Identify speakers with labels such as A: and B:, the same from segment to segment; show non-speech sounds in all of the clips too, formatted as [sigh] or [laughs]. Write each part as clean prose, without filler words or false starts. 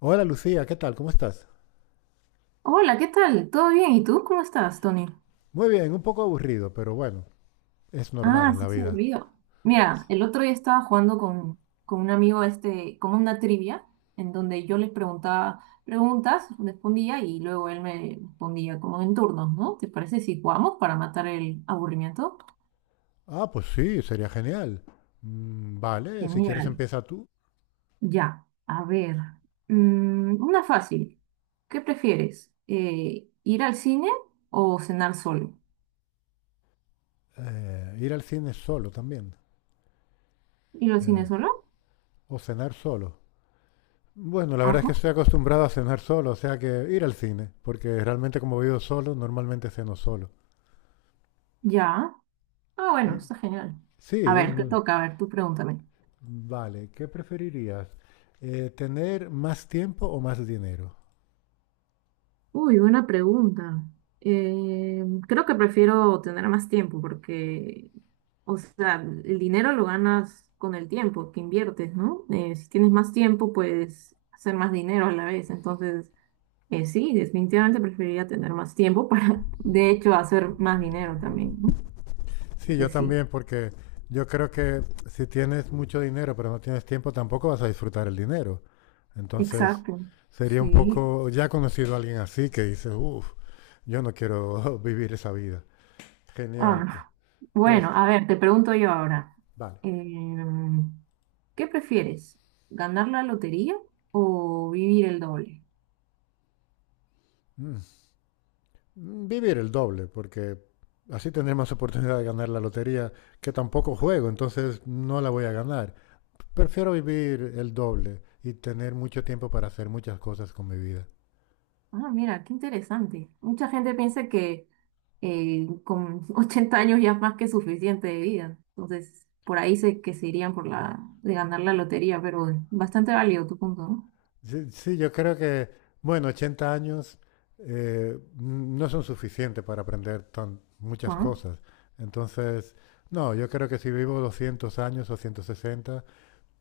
A: Hola Lucía, ¿qué tal? ¿Cómo estás?
B: Hola, ¿qué tal? ¿Todo bien? ¿Y tú cómo estás, Tony?
A: Muy bien, un poco aburrido, pero bueno, es normal
B: Ah,
A: en
B: sí,
A: la
B: se me
A: vida.
B: olvidó. Mira, el otro día estaba jugando con un amigo, este, como una trivia, en donde yo les preguntaba preguntas, respondía y luego él me respondía como en turnos, ¿no? ¿Te parece si jugamos para matar el aburrimiento?
A: Ah, pues sí, sería genial. Vale, si quieres
B: Genial.
A: empieza tú.
B: Ya, a ver. Una fácil. ¿Qué prefieres? ¿Ir al cine o cenar solo?
A: Ir al cine solo también.
B: ¿Ir al cine
A: eh,
B: solo?
A: o cenar solo. Bueno, la verdad es que
B: Ajá.
A: estoy acostumbrado a cenar solo, o sea que ir al cine, porque realmente como vivo solo, normalmente ceno solo.
B: Ya. Ah, bueno,
A: Y,
B: está genial. A
A: sí,
B: ver, te toca, a ver, tú pregúntame.
A: vale, ¿qué preferirías? ¿Tener más tiempo o más dinero?
B: Uy, buena pregunta. Eh, Creo que prefiero tener más tiempo porque, o sea, el dinero lo ganas con el tiempo que inviertes, ¿no? Si tienes más tiempo, puedes hacer más dinero a la vez. Entonces, sí, definitivamente preferiría tener más tiempo para, [laughs] de hecho, hacer más dinero también, ¿no?
A: Sí,
B: Porque
A: yo
B: sí.
A: también, porque yo creo que si tienes mucho dinero pero no tienes tiempo, tampoco vas a disfrutar el dinero. Entonces,
B: Exacto,
A: sería un
B: sí.
A: poco, ya he conocido a alguien así que dice, uff, yo no quiero [laughs] vivir esa vida. Genial,
B: Ah,
A: pues
B: bueno, a ver, te pregunto yo ahora.
A: vale.
B: Em, ¿Qué prefieres? ¿Ganar la lotería o vivir el doble?
A: Mm. Mm, vivir el doble, porque así tendré más oportunidad de ganar la lotería, que tampoco juego, entonces no la voy a ganar. Prefiero vivir el doble y tener mucho tiempo para hacer muchas cosas con mi vida.
B: Ah, mira, qué interesante. Mucha gente piensa que con [laughs] 80 años ya es más que suficiente de vida. Entonces, por ahí sé que se irían por la de ganar la lotería, pero bastante válido tu punto, ¿no?
A: Sí, sí, yo creo que, bueno, 80 años no son suficientes para aprender tan, muchas
B: Bueno,
A: cosas. Entonces, no, yo creo que si vivo 200 años o 160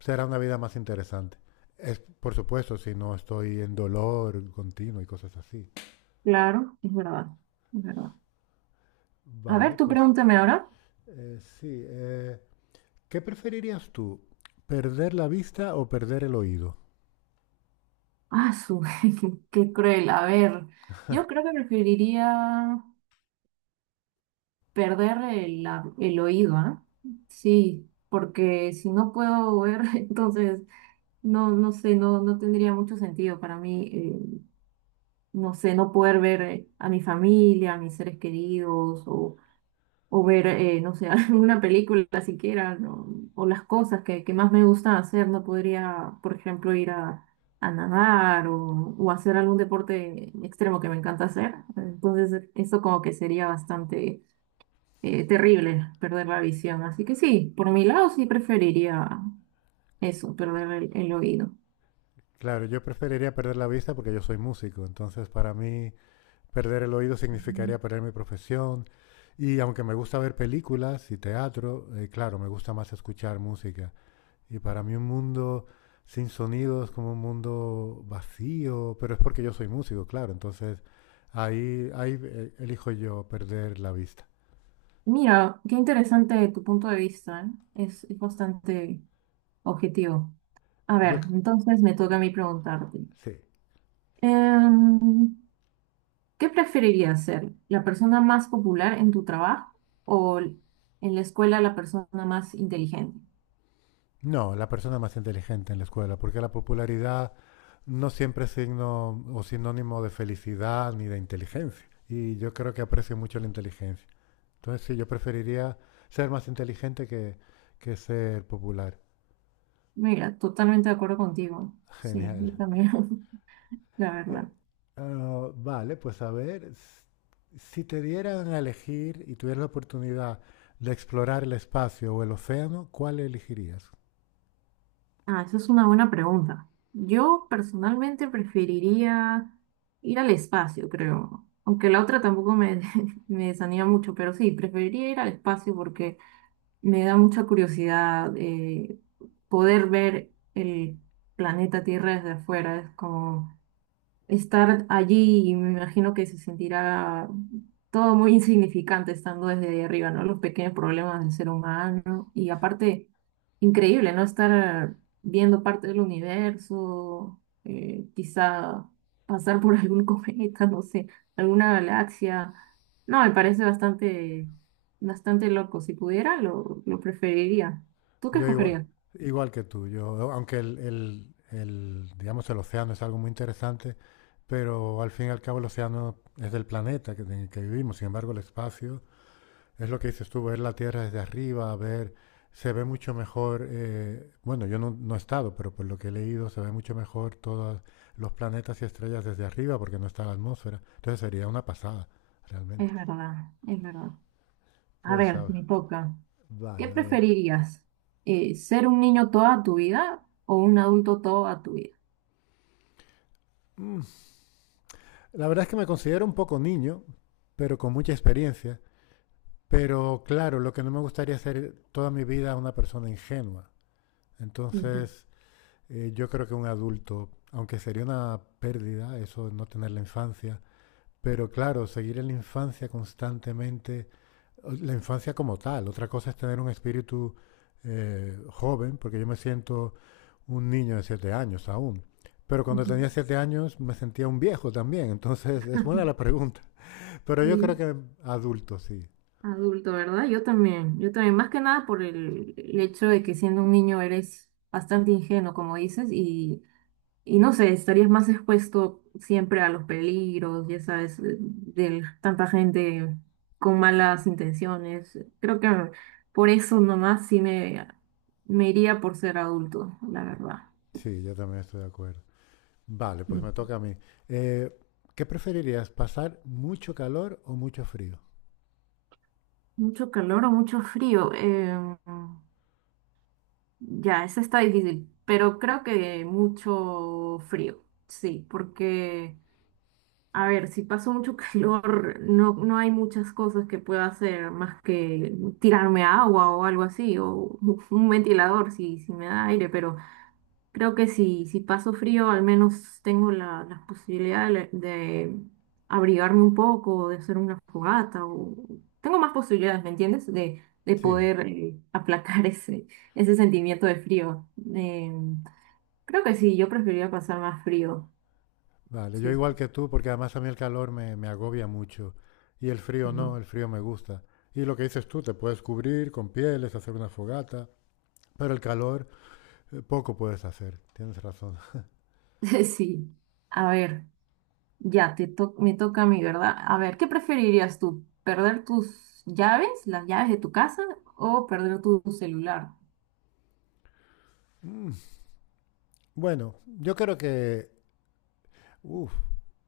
A: será una vida más interesante. Es, por supuesto, si no estoy en dolor continuo y cosas así.
B: claro, es verdad, es verdad. A ver,
A: Vale,
B: tú
A: pues
B: pregúntame ahora.
A: sí. ¿Qué preferirías tú? ¿Perder la vista o perder el oído?
B: Ah, su, [laughs] qué, qué cruel. A ver, yo creo que preferiría. Perder el oído, ¿ah? Sí, porque si no puedo ver, [laughs] entonces no, no sé, no, no tendría mucho sentido para mí, no sé, no poder ver a mi familia, a mis seres queridos, o ver, no sé, [laughs] alguna película siquiera, ¿no? O las cosas que más me gustan hacer, no podría, por ejemplo, ir a nadar o hacer algún deporte extremo que me encanta hacer. Entonces, eso como que sería bastante terrible perder la visión. Así que sí, por mi lado sí preferiría eso, perder el oído.
A: Claro, yo preferiría perder la vista porque yo soy músico, entonces para mí perder el oído
B: Ujú.
A: significaría perder mi profesión. Y aunque me gusta ver películas y teatro, claro, me gusta más escuchar música. Y para mí un mundo sin sonido es como un mundo vacío, pero es porque yo soy músico, claro. Entonces ahí elijo yo perder la vista.
B: Mira, qué interesante tu punto de vista, ¿eh? Es bastante objetivo. A
A: Yo
B: ver,
A: c-
B: entonces me toca a mí preguntarte.
A: sí.
B: Em, ¿Qué preferirías ser? ¿La persona más popular en tu trabajo o l- en la escuela la persona más inteligente?
A: No, la persona más inteligente en la escuela, porque la popularidad no siempre es signo o sinónimo de felicidad ni de inteligencia. Y yo creo que aprecio mucho la inteligencia. Entonces sí, yo preferiría ser más inteligente que ser popular.
B: Mira, totalmente de acuerdo contigo.
A: [laughs]
B: Sí,
A: Genial.
B: yo también, [laughs] la
A: Eh,
B: verdad.
A: vale, pues a ver, si te dieran a elegir y tuvieras la oportunidad de explorar el espacio o el océano, ¿cuál elegirías?
B: Ah, esa es una buena pregunta. Yo personalmente preferiría ir al espacio, creo. Aunque la otra tampoco me, [laughs] me desanima mucho, pero sí, preferiría ir al espacio porque me da mucha curiosidad poder ver el planeta Tierra desde afuera. Es como estar allí, y me imagino que se sentirá todo muy insignificante estando desde ahí arriba, ¿no? Los pequeños problemas del ser humano y aparte, increíble, ¿no? Estar viendo parte del universo, quizá pasar por [laughs] algún cometa, no sé, alguna galaxia. No, me parece bastante, bastante loco. Si pudiera, lo preferiría. ¿Tú qué
A: Yo igual,
B: escogerías?
A: igual que tú, yo, aunque digamos, el océano es algo muy interesante, pero al fin y al cabo el océano es del planeta en el que vivimos, sin embargo el espacio es lo que dices tú, ver la Tierra desde arriba, ver, se ve mucho mejor, bueno, yo no, no he estado, pero por lo que he leído, se ve mucho mejor todos los planetas y estrellas desde arriba porque no está la atmósfera. Entonces sería una pasada, realmente.
B: Es verdad, es verdad. A
A: Pues,
B: ver, me toca. ¿Qué
A: vale, a ver.
B: preferirías? ¿Ser un niño toda tu vida o un adulto toda tu vida?
A: La verdad es que me considero un poco niño, pero con mucha experiencia. Pero claro, lo que no me gustaría es ser toda mi vida una persona ingenua.
B: Ujú,
A: Entonces, yo creo que un adulto, aunque sería una pérdida eso de no tener la infancia, pero claro, seguir en la infancia constantemente, la infancia como tal, otra cosa es tener un espíritu joven, porque yo me siento un niño de 7 años aún. Pero cuando
B: ujú.
A: tenía 7 años me sentía un viejo también, entonces es buena la pregunta. Pero yo creo
B: Sí,
A: que adulto, sí.
B: adulto, ¿verdad? Yo también, más que nada por el hecho de que siendo un niño eres bastante ingenuo, como dices, y no sé, estarías más expuesto siempre a los peligros, ya sabes, de tanta gente con malas intenciones. Creo que por eso nomás sí me iría por ser adulto, la verdad.
A: Sí, yo también estoy de acuerdo. Vale, pues me toca a mí. Eh, ¿Qué preferirías, pasar mucho calor o mucho frío?
B: Mucho calor o mucho frío. Ya, eso está difícil, pero creo que mucho frío, sí, porque, a ver, si paso mucho [laughs] calor, no, no hay muchas cosas que pueda hacer más que tirarme agua o algo así, o [laughs] un ventilador si, si me da aire, pero... Creo que si, si paso frío, al menos tengo la, las posibilidades de, le- de abrigarme un poco, de hacer una fogata, o tengo más posibilidades, ¿me entiendes? De
A: Sí,
B: poder [laughs] aplacar ese, ese sentimiento de frío. Eh, Creo que sí, yo preferiría pasar más frío.
A: vale, yo
B: Sí,
A: igual
B: sí.
A: que tú, porque además a mí el calor me agobia mucho y el frío no,
B: Ujú.
A: el frío me gusta. Y lo que dices tú, te puedes cubrir con pieles, hacer una fogata, pero el calor poco puedes hacer, tienes razón. [laughs]
B: [laughs] Sí. A ver, me toca a mí, ¿verdad? A ver, ¿qué preferirías tú? ¿Perder tus llaves, las llaves de tu casa, o perder tu celular?
A: Bueno, yo creo que uf.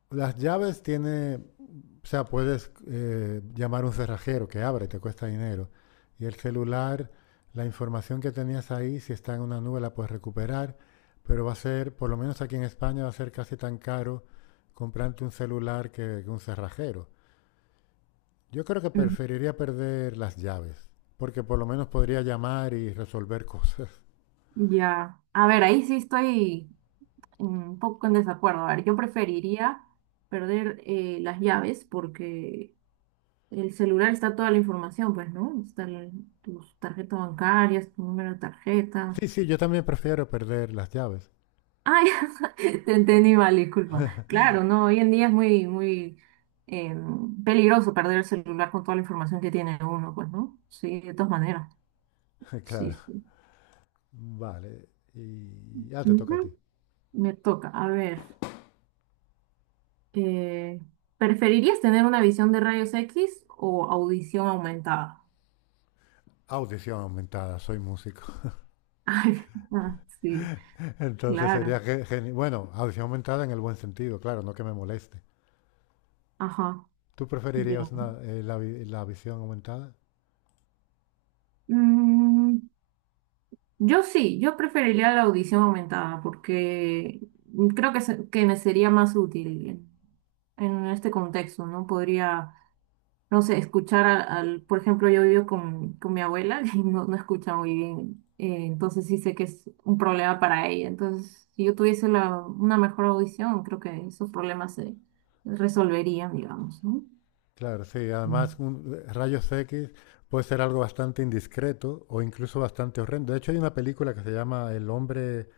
A: Las llaves tiene, o sea, puedes llamar a un cerrajero que abra y te cuesta dinero. Y el celular, la información que tenías ahí, si está en una nube, la puedes recuperar, pero va a ser, por lo menos aquí en España, va a ser casi tan caro comprarte un celular que un cerrajero. Yo creo que preferiría perder las llaves, porque por lo menos podría llamar y resolver cosas. [laughs]
B: Ya, a ver, ahí sí estoy un poco en desacuerdo. A ver, yo preferiría perder las llaves porque el celular está toda la información, pues, ¿no? Está tus tarjetas bancarias, tu número de tarjeta.
A: Sí, sí, yo también prefiero perder las llaves.
B: Ay, [laughs] te entendí mal, disculpa. Claro, no, hoy en día es muy, muy eh, peligroso perder el celular con toda la información que tiene uno, pues, ¿no? Sí, de todas maneras.
A: [laughs]
B: Sí,
A: Claro.
B: sí.
A: Vale. Y ya te toca a ti.
B: Ujú. Me toca, a ver. Eh, ¿Preferirías tener una visión de rayos X o audición aumentada?
A: Audición aumentada, soy músico.
B: [laughs] Ay, ah, sí,
A: [laughs] Entonces
B: claro.
A: sería genial. Bueno, audición aumentada en el buen sentido, claro, no que me moleste.
B: Ajá,
A: ¿Tú preferirías
B: ya.
A: una, la visión aumentada?
B: Mm, yo sí, yo preferiría la audición aumentada porque creo que, que me sería más útil en este contexto, ¿no? Podría no sé, escuchar por ejemplo, yo vivo con mi abuela [laughs] y no, no escucha muy bien, entonces sí sé que es un problema para ella. Entonces, si yo tuviese la, una mejor audición, creo que esos problemas se resolverían, digamos, ¿no?
A: Claro, sí. Además,
B: Mm.
A: rayos X puede ser algo bastante indiscreto o incluso bastante horrendo. De hecho, hay una película que se llama El Hombre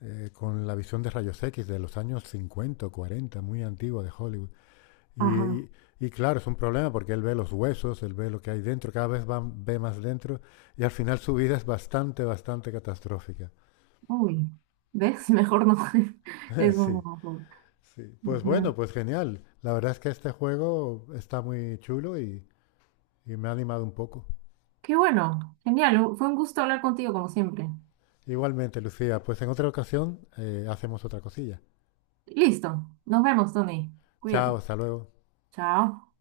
A: con la visión de rayos X de los años 50, o 40, muy antigua de Hollywood. Y,
B: Ajá,
A: y- y claro, es un problema porque él ve los huesos, él ve lo que hay dentro, cada vez va, ve más dentro y al final su vida es bastante, bastante catastrófica.
B: uy, ¿ves? [laughs] Mejor no. [laughs]
A: [laughs]
B: Es un
A: Sí,
B: mejor.
A: sí. Pues bueno,
B: Ujú.
A: pues genial. La verdad es que este juego está muy chulo y me ha animado un poco.
B: Qué bueno, genial, fue un gusto hablar contigo como siempre.
A: Igualmente, Lucía, pues en otra ocasión hacemos otra cosilla.
B: Listo, nos vemos, Tony.
A: Chao,
B: Cuídate.
A: hasta luego.
B: Chao.